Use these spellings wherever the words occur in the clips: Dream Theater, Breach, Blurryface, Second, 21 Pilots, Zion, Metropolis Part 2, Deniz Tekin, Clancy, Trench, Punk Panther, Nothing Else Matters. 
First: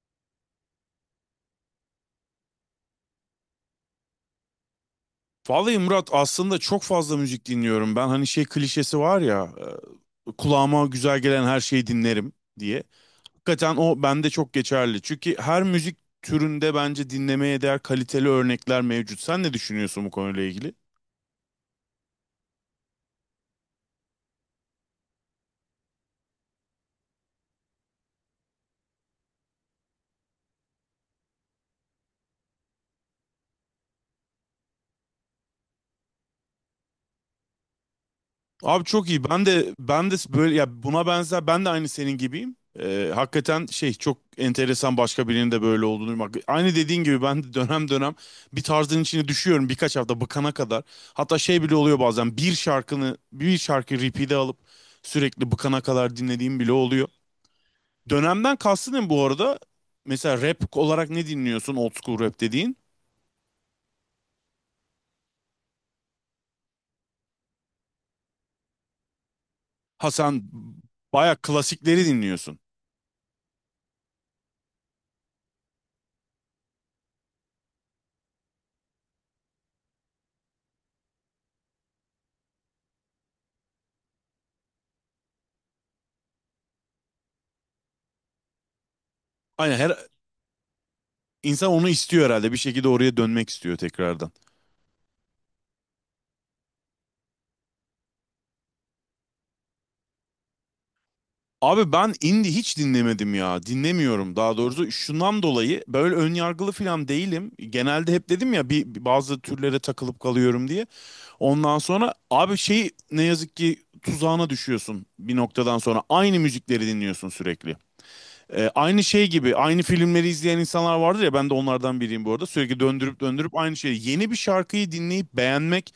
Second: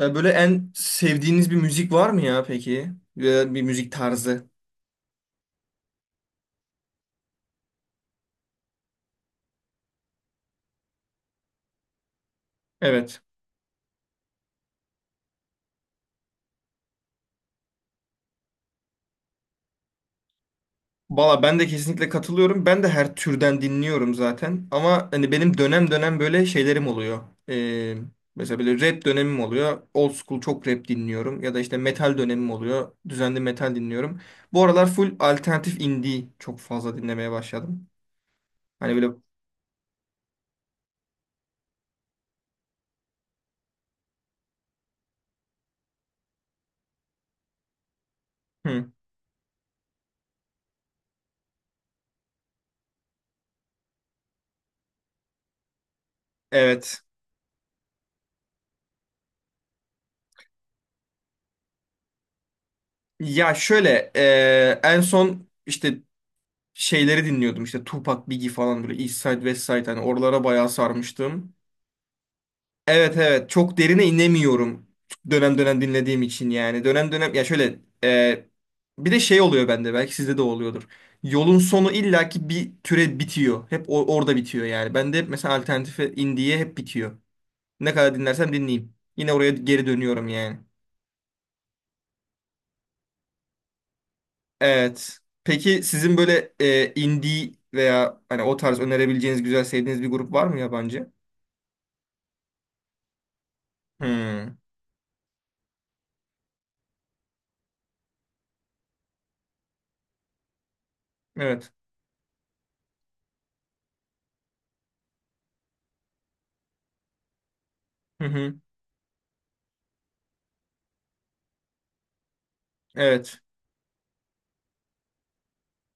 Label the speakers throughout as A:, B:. A: Böyle en sevdiğiniz bir müzik var mı ya peki? Veya bir müzik tarzı.
B: Vallahi Murat aslında çok fazla müzik dinliyorum. Ben hani şey klişesi var ya kulağıma güzel gelen her şeyi dinlerim diye.
A: Evet.
B: Hakikaten o bende çok geçerli. Çünkü her müzik türünde bence dinlemeye değer kaliteli örnekler mevcut. Sen ne düşünüyorsun bu konuyla ilgili?
A: Valla ben de kesinlikle katılıyorum. Ben de her türden dinliyorum zaten. Ama hani benim dönem dönem böyle şeylerim oluyor. E, Mesela böyle rap dönemim oluyor. Old school çok rap dinliyorum. Ya da işte metal dönemim oluyor. Düzenli metal dinliyorum. Bu aralar full alternatif indie çok fazla dinlemeye başladım.
B: Abi
A: Hani böyle...
B: çok iyi. Ben de böyle ya buna benzer ben de aynı senin gibiyim. Hakikaten şey çok enteresan başka birinin de böyle olduğunu duymak. Aynı dediğin gibi ben de dönem dönem bir
A: Hı,
B: tarzın içine düşüyorum birkaç hafta bıkana kadar. Hatta şey bile oluyor bazen bir şarkı repeat'e alıp sürekli bıkana kadar dinlediğim bile
A: evet.
B: oluyor. Dönemden kastın ne bu arada? Mesela rap olarak ne dinliyorsun old school rap dediğin?
A: Ya şöyle en son işte şeyleri dinliyordum işte Tupac, Biggie falan böyle East Side, West Side hani
B: Ha
A: oralara
B: sen
A: bayağı
B: baya
A: sarmıştım.
B: klasikleri dinliyorsun.
A: Evet, evet, çok derine inemiyorum dönem dönem dinlediğim için. Yani dönem dönem ya şöyle, bir de şey oluyor bende, belki sizde de oluyordur. Yolun sonu illaki bir türe bitiyor. Hep orada bitiyor yani. Bende hep mesela alternatife, indiye hep bitiyor. Ne kadar dinlersem dinleyeyim, yine oraya
B: Aynen
A: geri
B: her,
A: dönüyorum yani.
B: İnsan onu istiyor herhalde. Bir şekilde oraya dönmek istiyor tekrardan.
A: Evet. Peki sizin böyle indie veya hani o tarz önerebileceğiniz güzel sevdiğiniz bir grup var mı yabancı?
B: Abi ben indie hiç dinlemedim ya. Dinlemiyorum
A: Hmm,
B: daha doğrusu. Şundan dolayı böyle ön yargılı falan değilim. Genelde hep dedim ya bir bazı türlere takılıp kalıyorum diye.
A: evet.
B: Ondan sonra abi şey ne yazık ki tuzağına düşüyorsun bir noktadan sonra. Aynı müzikleri dinliyorsun sürekli.
A: Hı hı,
B: Aynı şey gibi aynı filmleri izleyen insanlar vardır ya ben de onlardan biriyim bu arada. Sürekli döndürüp
A: evet.
B: döndürüp aynı şeyi. Yeni bir şarkıyı dinleyip beğenmek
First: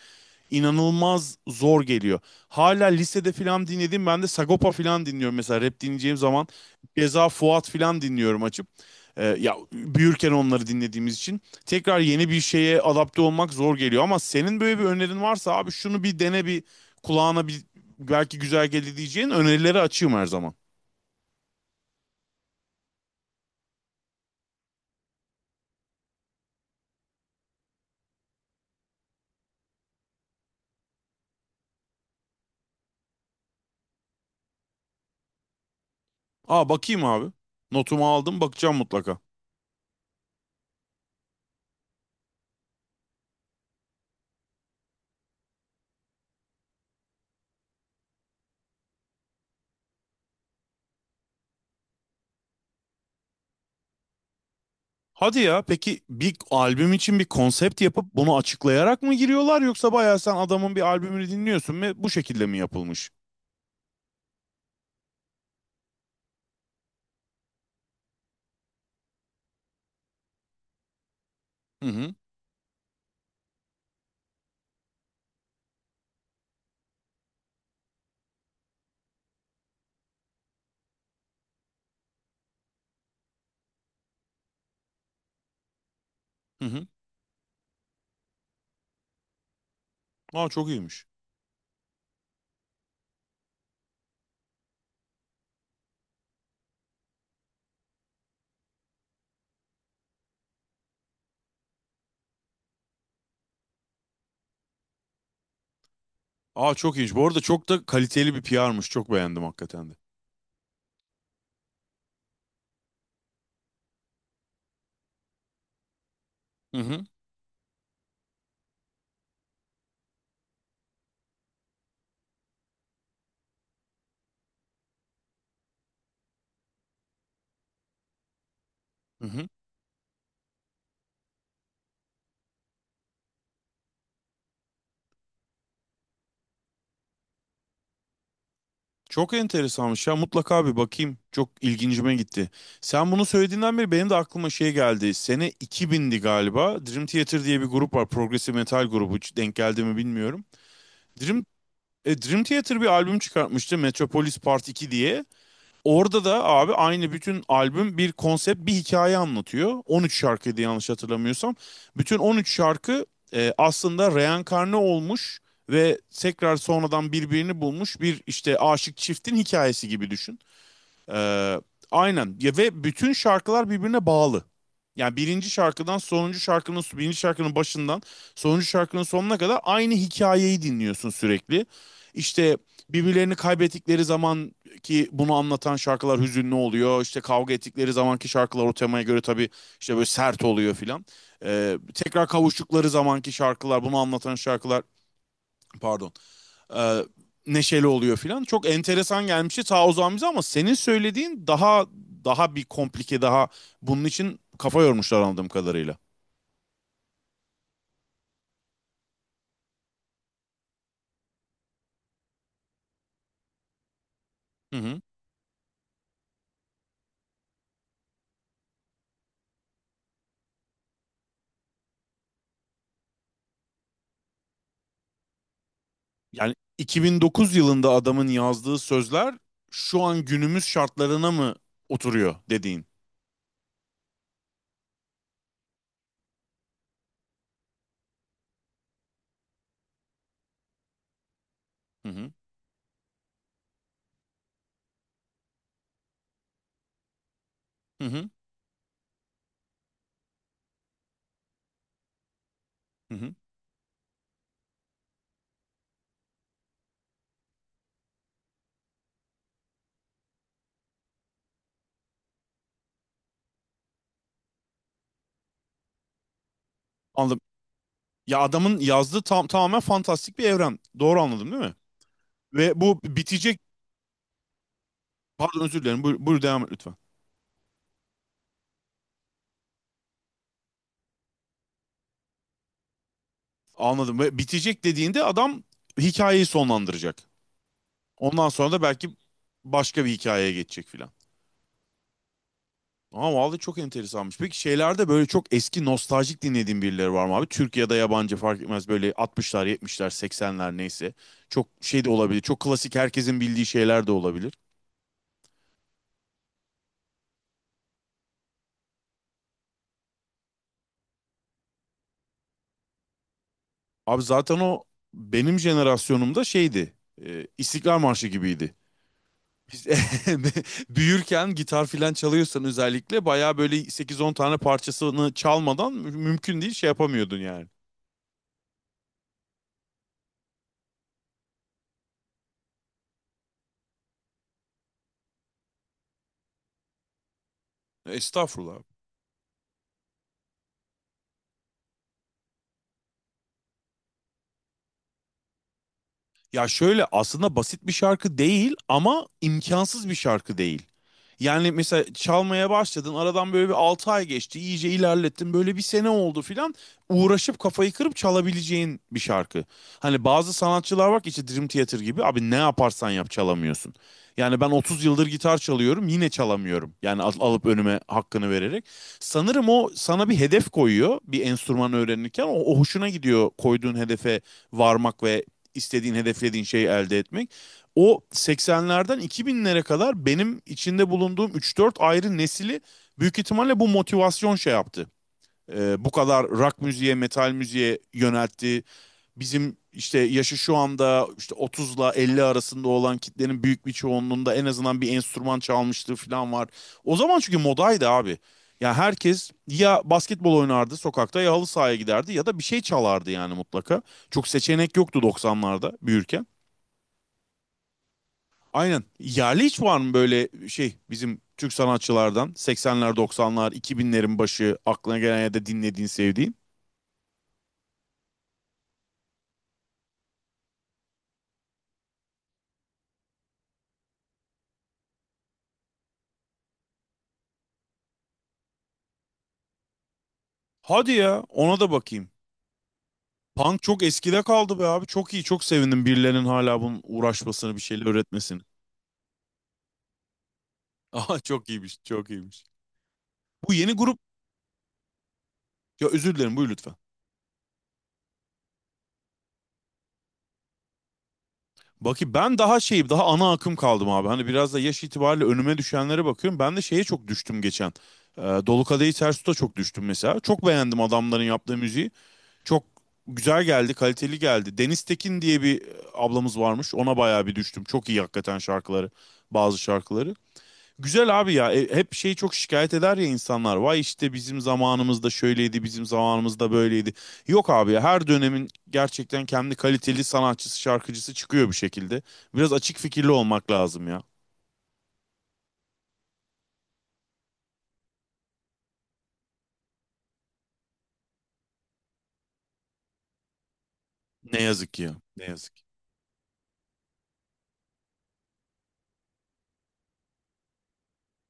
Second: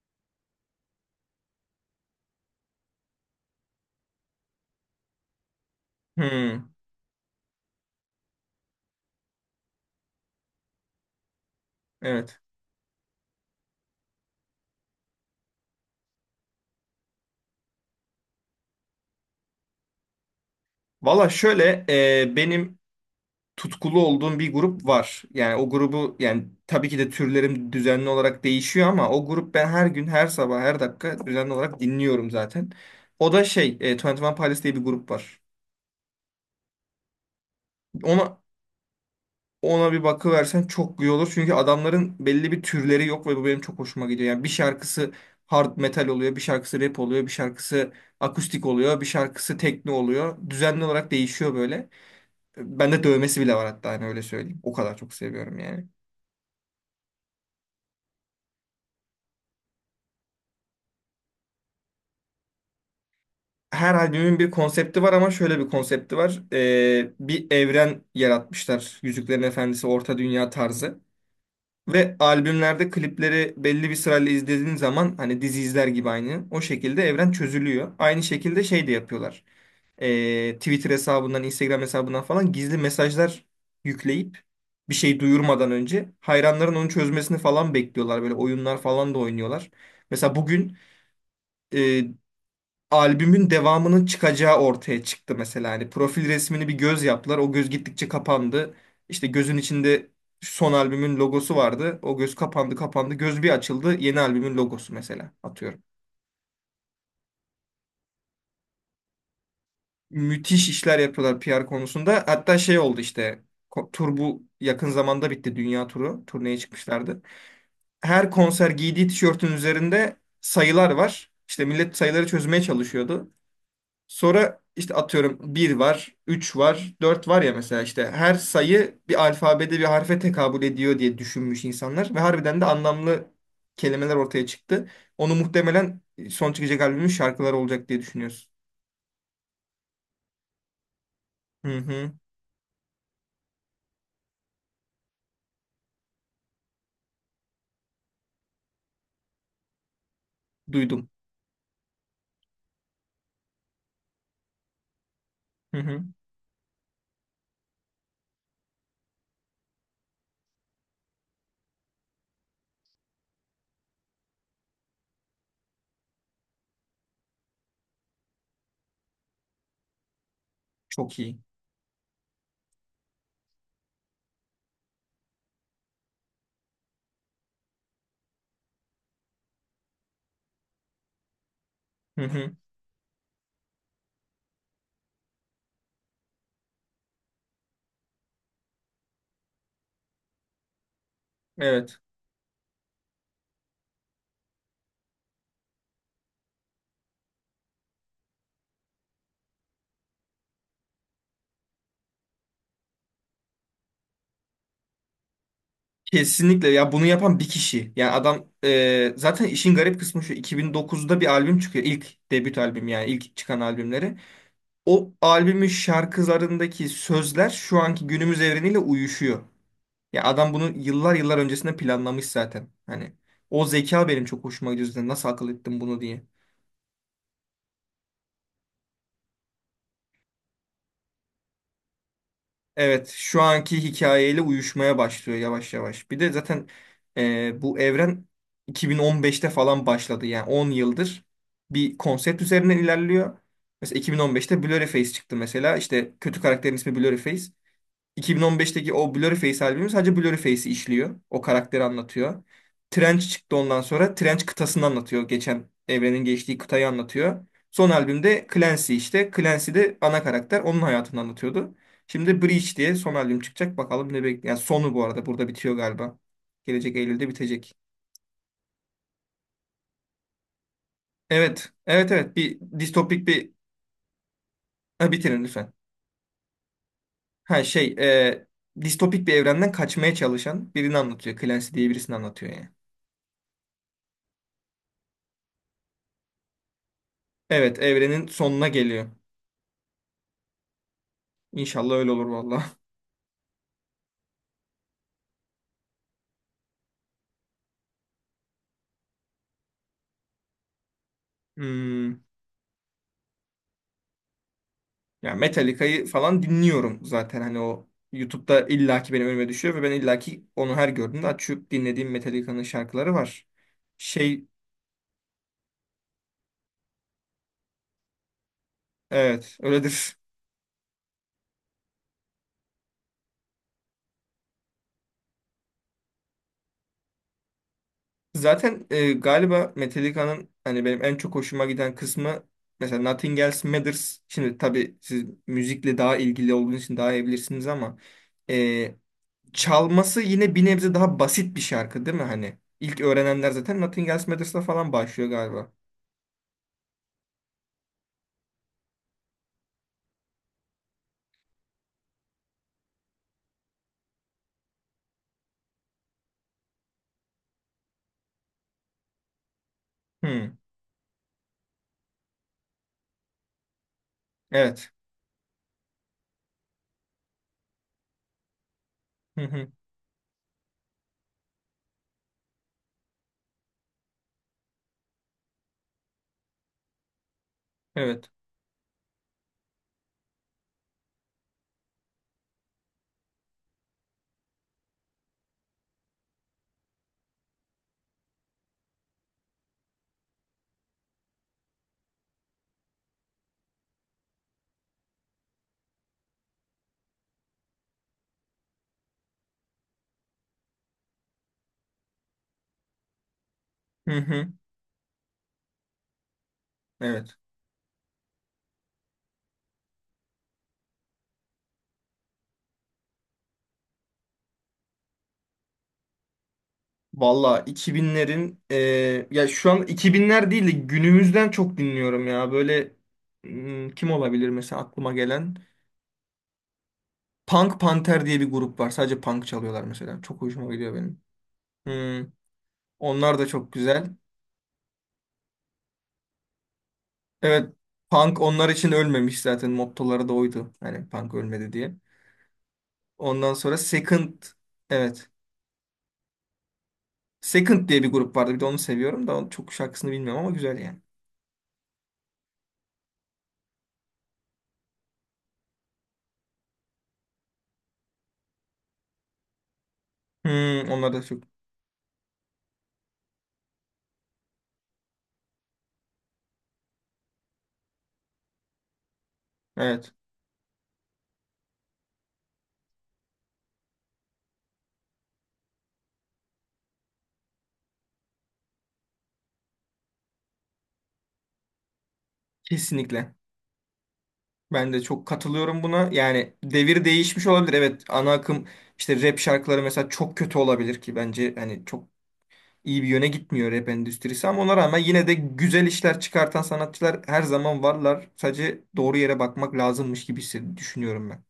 B: inanılmaz zor geliyor. Hala lisede filan dinledim ben de Sagopa filan dinliyorum mesela rap dinleyeceğim zaman.
A: Hmm,
B: Ceza Fuat filan dinliyorum açıp. Ya büyürken onları dinlediğimiz için tekrar yeni
A: evet.
B: bir şeye adapte olmak zor geliyor ama senin böyle bir önerin varsa abi şunu bir dene bir kulağına bir belki güzel gelir diyeceğin önerileri açığım her zaman.
A: Valla şöyle, benim tutkulu olduğum bir grup var. Yani o grubu, yani tabii ki de türlerim düzenli olarak değişiyor ama o grup, ben her gün, her sabah, her dakika düzenli olarak dinliyorum zaten. O da 21 Pilots diye bir grup var.
B: Aa bakayım abi. Notumu
A: Onu
B: aldım bakacağım mutlaka.
A: Ona bir bakıversen çok iyi olur. Çünkü adamların belli bir türleri yok ve bu benim çok hoşuma gidiyor. Yani bir şarkısı hard metal oluyor, bir şarkısı rap oluyor, bir şarkısı akustik oluyor, bir şarkısı tekno oluyor. Düzenli olarak değişiyor böyle. Bende dövmesi bile var hatta, hani öyle söyleyeyim. O kadar çok
B: Hadi
A: seviyorum
B: ya
A: yani.
B: peki bir albüm için bir konsept yapıp bunu açıklayarak mı giriyorlar yoksa bayağı sen adamın bir albümünü dinliyorsun ve bu şekilde mi yapılmış?
A: Her albümün bir konsepti var, ama şöyle bir konsepti var. Bir evren yaratmışlar. Yüzüklerin Efendisi, Orta Dünya tarzı.
B: Hı hı.
A: Ve albümlerde klipleri belli bir sırayla izlediğin zaman hani dizi izler gibi aynı. O şekilde evren çözülüyor. Aynı şekilde şey de yapıyorlar. Twitter hesabından, Instagram hesabından falan gizli mesajlar yükleyip bir şey duyurmadan önce
B: Hı
A: hayranların
B: hı.
A: onu çözmesini falan bekliyorlar. Böyle oyunlar falan da oynuyorlar. Mesela
B: Aa çok
A: bugün
B: iyiymiş.
A: e, albümün devamının çıkacağı ortaya çıktı mesela. Hani profil resmini bir göz yaptılar. O göz gittikçe kapandı. İşte gözün içinde son albümün logosu vardı. O göz kapandı, kapandı. Göz bir açıldı. Yeni albümün logosu, mesela, atıyorum.
B: Aa çok iyiymiş. Bu arada çok da kaliteli bir PR'mış. Çok beğendim hakikaten de.
A: Müthiş işler yapıyorlar PR konusunda. Hatta şey oldu işte, tur bu yakın zamanda bitti. Dünya turu. Turneye
B: Hı hı.
A: çıkmışlardı. Her konser giydiği tişörtün üzerinde sayılar var. İşte millet sayıları çözmeye çalışıyordu. Sonra işte, atıyorum, bir var, 3 var, 4 var ya mesela, işte her sayı bir
B: Hı hı.
A: alfabede bir harfe tekabül ediyor diye düşünmüş insanlar ve harbiden de anlamlı kelimeler ortaya çıktı. Onu muhtemelen son çıkacak albümün şarkıları olacak diye düşünüyorsun.
B: Çok enteresanmış ya mutlaka bir bakayım. Çok
A: Hı hı,
B: ilgincime gitti. Sen bunu söylediğinden beri benim de aklıma şey geldi. Sene 2000'di galiba. Dream Theater diye bir grup var. Progressive metal grubu. Hiç denk geldi mi bilmiyorum.
A: duydum.
B: Dream Dream Theater bir albüm çıkartmıştı Metropolis Part 2 diye.
A: Hı hı,
B: Orada da abi aynı bütün albüm bir konsept bir hikaye anlatıyor. 13 şarkıydı yanlış hatırlamıyorsam. Bütün 13 şarkı aslında reenkarne olmuş ve tekrar sonradan birbirini bulmuş bir işte aşık çiftin hikayesi gibi düşün.
A: çok iyi.
B: Ee, aynen. Ya ve bütün şarkılar birbirine bağlı. Yani birinci şarkıdan sonuncu şarkının birinci şarkının başından sonuncu şarkının sonuna kadar aynı hikayeyi dinliyorsun sürekli.
A: Hı hı,
B: İşte birbirlerini kaybettikleri zaman ki bunu anlatan şarkılar hüzünlü oluyor. İşte kavga ettikleri zamanki şarkılar o temaya göre tabii işte böyle sert oluyor filan.
A: evet.
B: Tekrar kavuştukları zamanki şarkılar bunu anlatan şarkılar, pardon, e, neşeli oluyor filan. Çok enteresan gelmişti ta o zaman bize ama senin söylediğin daha bir komplike, daha bunun için kafa yormuşlar anladığım kadarıyla.
A: Kesinlikle ya, bunu yapan bir kişi. Yani adam, zaten işin garip kısmı şu: 2009'da bir albüm çıkıyor. İlk debüt albüm, yani ilk çıkan albümleri.
B: Hı hı.
A: O albümün şarkılarındaki sözler şu anki günümüz evreniyle uyuşuyor. Ya adam bunu yıllar yıllar öncesinde planlamış zaten. Hani o zeka benim çok hoşuma gidiyor zaten. Nasıl akıl ettim bunu diye.
B: Yani 2009 yılında adamın yazdığı sözler şu an günümüz şartlarına mı oturuyor dediğin.
A: Evet, şu anki hikayeyle uyuşmaya başlıyor yavaş yavaş. Bir de zaten bu evren 2015'te falan başladı. Yani 10 yıldır bir
B: Hı hı.
A: konsept üzerinden ilerliyor. Mesela 2015'te Blurryface çıktı. Mesela. İşte kötü karakterin ismi Blurryface.
B: Hı hı.
A: 2015'teki o Blurry Face albümü sadece Blurry Face'i işliyor. O karakteri anlatıyor.
B: Hı
A: Trench
B: hı.
A: çıktı ondan sonra. Trench kıtasını anlatıyor. Geçen, evrenin geçtiği kıtayı anlatıyor. Son albümde Clancy işte. Clancy de ana karakter. Onun hayatını anlatıyordu. Şimdi Breach diye son albüm çıkacak. Bakalım ne bekliyor. Yani sonu bu arada burada bitiyor galiba. Gelecek Eylül'de
B: Anladım.
A: bitecek.
B: Ya adamın yazdığı tam tamamen fantastik bir evren. Doğru anladım değil
A: Evet.
B: mi?
A: Evet, evet. Bir
B: Ve bu
A: distopik bir...
B: bitecek,
A: Ha, bitirin
B: pardon,
A: lütfen.
B: özür dilerim. Buyur, buyur devam et lütfen.
A: Ha, distopik bir evrenden kaçmaya çalışan birini anlatıyor. Clancy diye birisini anlatıyor yani.
B: Anladım. Ve bitecek dediğinde adam hikayeyi sonlandıracak.
A: Evet, evrenin
B: Ondan
A: sonuna
B: sonra da
A: geliyor.
B: belki başka bir hikayeye geçecek filan.
A: İnşallah öyle olur valla.
B: Ama vallahi çok enteresanmış. Peki şeylerde böyle çok eski nostaljik dinlediğin birileri var mı abi? Türkiye'de yabancı fark etmez böyle 60'lar, 70'ler, 80'ler neyse. Çok şey de
A: Hmm.
B: olabilir. Çok klasik herkesin bildiği şeyler de olabilir.
A: Ya Metallica'yı falan dinliyorum zaten, hani o YouTube'da illaki benim önüme düşüyor ve ben illaki onu her gördüğümde açıp dinlediğim Metallica'nın şarkıları var.
B: Abi
A: Şey
B: zaten o benim jenerasyonumda şeydi. İstiklal Marşı gibiydi.
A: evet
B: Biz
A: öyledir.
B: büyürken gitar filan çalıyorsan özellikle bayağı böyle 8-10 tane parçasını çalmadan mümkün değil şey yapamıyordun yani.
A: Zaten galiba Metallica'nın hani benim en çok hoşuma giden kısmı mesela Nothing Else Matters. Şimdi tabii siz müzikle daha ilgili olduğunuz için daha iyi bilirsiniz ama
B: Estağfurullah.
A: e, çalması yine bir nebze daha basit bir şarkı değil mi hani? İlk öğrenenler zaten Nothing Else Matters'la falan başlıyor galiba.
B: Ya şöyle aslında basit bir şarkı değil ama imkansız bir şarkı değil. Yani mesela çalmaya başladın aradan böyle bir 6 ay geçti iyice ilerlettin böyle bir sene oldu filan uğraşıp kafayı kırıp çalabileceğin bir şarkı. Hani bazı
A: Hı,
B: sanatçılar var ki işte Dream Theater gibi abi ne yaparsan yap çalamıyorsun. Yani ben
A: evet.
B: 30 yıldır gitar çalıyorum yine çalamıyorum. Yani alıp önüme hakkını vererek.
A: Hı hı,
B: Sanırım o sana bir hedef koyuyor bir enstrüman öğrenirken o hoşuna gidiyor koyduğun hedefe varmak ve istediğin, hedeflediğin şeyi elde etmek. O
A: evet.
B: 80'lerden 2000'lere kadar benim içinde bulunduğum 3-4 ayrı nesili büyük ihtimalle bu motivasyon şey yaptı. Bu kadar rock müziğe, metal müziğe yöneltti bizim işte yaşı şu anda işte 30'la 50 arasında olan kitlenin büyük bir çoğunluğunda en azından bir enstrüman çalmışlığı falan var. O zaman çünkü modaydı abi. Ya herkes ya basketbol oynardı sokakta ya halı sahaya giderdi ya da bir şey çalardı yani mutlaka.
A: Hı hı,
B: Çok seçenek yoktu 90'larda büyürken.
A: evet.
B: Aynen. Yerli hiç var mı böyle şey bizim Türk sanatçılardan 80'ler 90'lar 2000'lerin başı aklına gelen ya da dinlediğin sevdiğin?
A: Valla 2000'lerin ya şu an 2000'ler değil de günümüzden çok dinliyorum ya. Böyle, kim olabilir mesela aklıma gelen? Punk Panther diye bir grup var. Sadece punk çalıyorlar mesela. Çok hoşuma gidiyor
B: Hadi
A: benim.
B: ya ona da
A: Hı,
B: bakayım.
A: onlar da çok
B: Punk çok
A: güzel.
B: eskide kaldı be abi. Çok iyi. Çok sevindim birilerinin hala bunun
A: Evet.
B: uğraşmasını, bir şeyler
A: Punk
B: öğretmesini.
A: onlar için ölmemiş zaten. Mottoları da oydu, hani punk
B: Aha çok
A: ölmedi diye.
B: iyiymiş. Çok iyiymiş.
A: Ondan
B: Bu
A: sonra
B: yeni grup
A: Second. Evet.
B: ya özür dilerim buyur lütfen.
A: Second diye bir grup vardı. Bir de onu seviyorum da, onun çok şarkısını bilmiyorum ama güzel yani.
B: Bakayım ben daha şeyim daha ana akım kaldım abi. Hani biraz da yaş itibariyle önüme düşenlere bakıyorum. Ben de şeye çok düştüm geçen. Dolu Kadehi Ters Tut'a çok düştüm mesela. Çok
A: Hmm,
B: beğendim
A: onlar da çok.
B: adamların yaptığı müziği. Çok güzel geldi, kaliteli geldi. Deniz Tekin diye bir ablamız varmış. Ona bayağı bir düştüm. Çok iyi hakikaten şarkıları, bazı
A: Evet.
B: şarkıları. Güzel abi ya. Hep şeyi çok şikayet eder ya insanlar. Vay işte bizim zamanımızda şöyleydi, bizim zamanımızda böyleydi. Yok abi ya her dönemin gerçekten kendi kaliteli sanatçısı, şarkıcısı çıkıyor bir şekilde. Biraz açık fikirli
A: Kesinlikle.
B: olmak lazım ya.
A: Ben de çok katılıyorum buna. Yani devir değişmiş olabilir. Evet, ana akım işte rap şarkıları mesela çok kötü olabilir ki, bence hani çok iyi bir yöne gitmiyor rap endüstrisi, ama
B: Ne
A: ona
B: yazık
A: rağmen
B: ki ya.
A: yine de
B: Ne yazık.
A: güzel işler çıkartan sanatçılar her zaman varlar. Sadece doğru yere bakmak lazımmış gibi düşünüyorum ben.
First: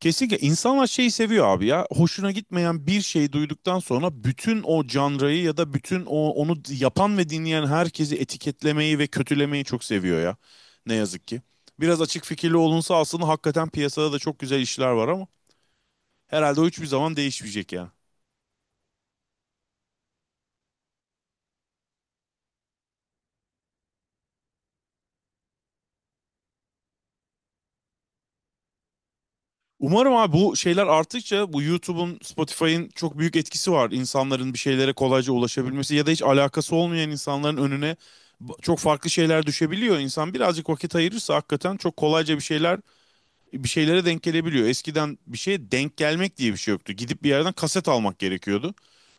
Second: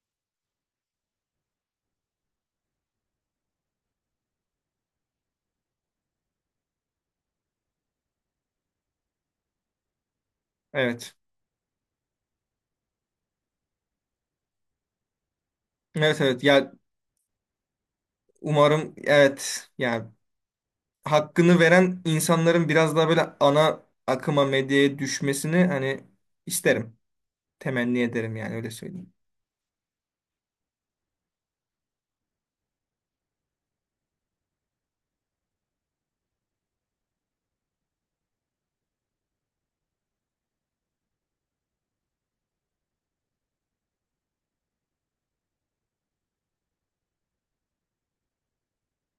B: Kesinlikle insanlar şeyi seviyor abi ya. Hoşuna gitmeyen bir şey duyduktan sonra bütün o janrayı ya da bütün o onu yapan ve dinleyen herkesi etiketlemeyi ve kötülemeyi çok seviyor ya. Ne
A: Evet.
B: yazık ki. Biraz açık fikirli olunsa aslında hakikaten piyasada da çok güzel işler var ama
A: Evet, evet.
B: herhalde o
A: Ya,
B: hiçbir zaman değişmeyecek yani.
A: umarım. Evet, yani hakkını veren insanların biraz daha böyle ana akıma, medyaya düşmesini hani isterim. Temenni ederim yani, öyle söyleyeyim.
B: Umarım abi, bu şeyler arttıkça bu YouTube'un, Spotify'ın çok büyük etkisi var. İnsanların bir şeylere kolayca ulaşabilmesi ya da hiç alakası olmayan insanların önüne çok farklı şeyler düşebiliyor. İnsan birazcık vakit ayırırsa hakikaten çok kolayca bir şeylere denk gelebiliyor. Eskiden bir şeye denk gelmek diye bir şey yoktu. Gidip bir yerden kaset almak gerekiyordu.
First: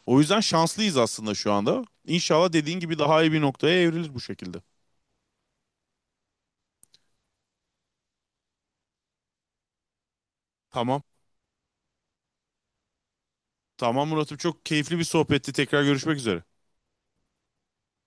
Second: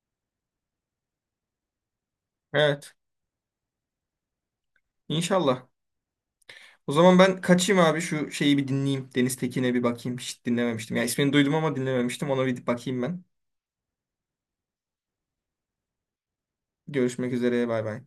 B: O yüzden şanslıyız aslında şu anda. İnşallah dediğin
A: Evet,
B: gibi daha iyi bir noktaya evrilir bu şekilde.
A: inşallah. O zaman ben kaçayım abi, şu şeyi bir dinleyeyim. Deniz Tekin'e bir bakayım. Hiç dinlememiştim.
B: Tamam.
A: Ya ismini duydum ama dinlememiştim. Ona bir bakayım ben.
B: Tamam Murat'ım çok keyifli bir sohbetti. Tekrar görüşmek üzere.
A: Görüşmek üzere. Bay bay.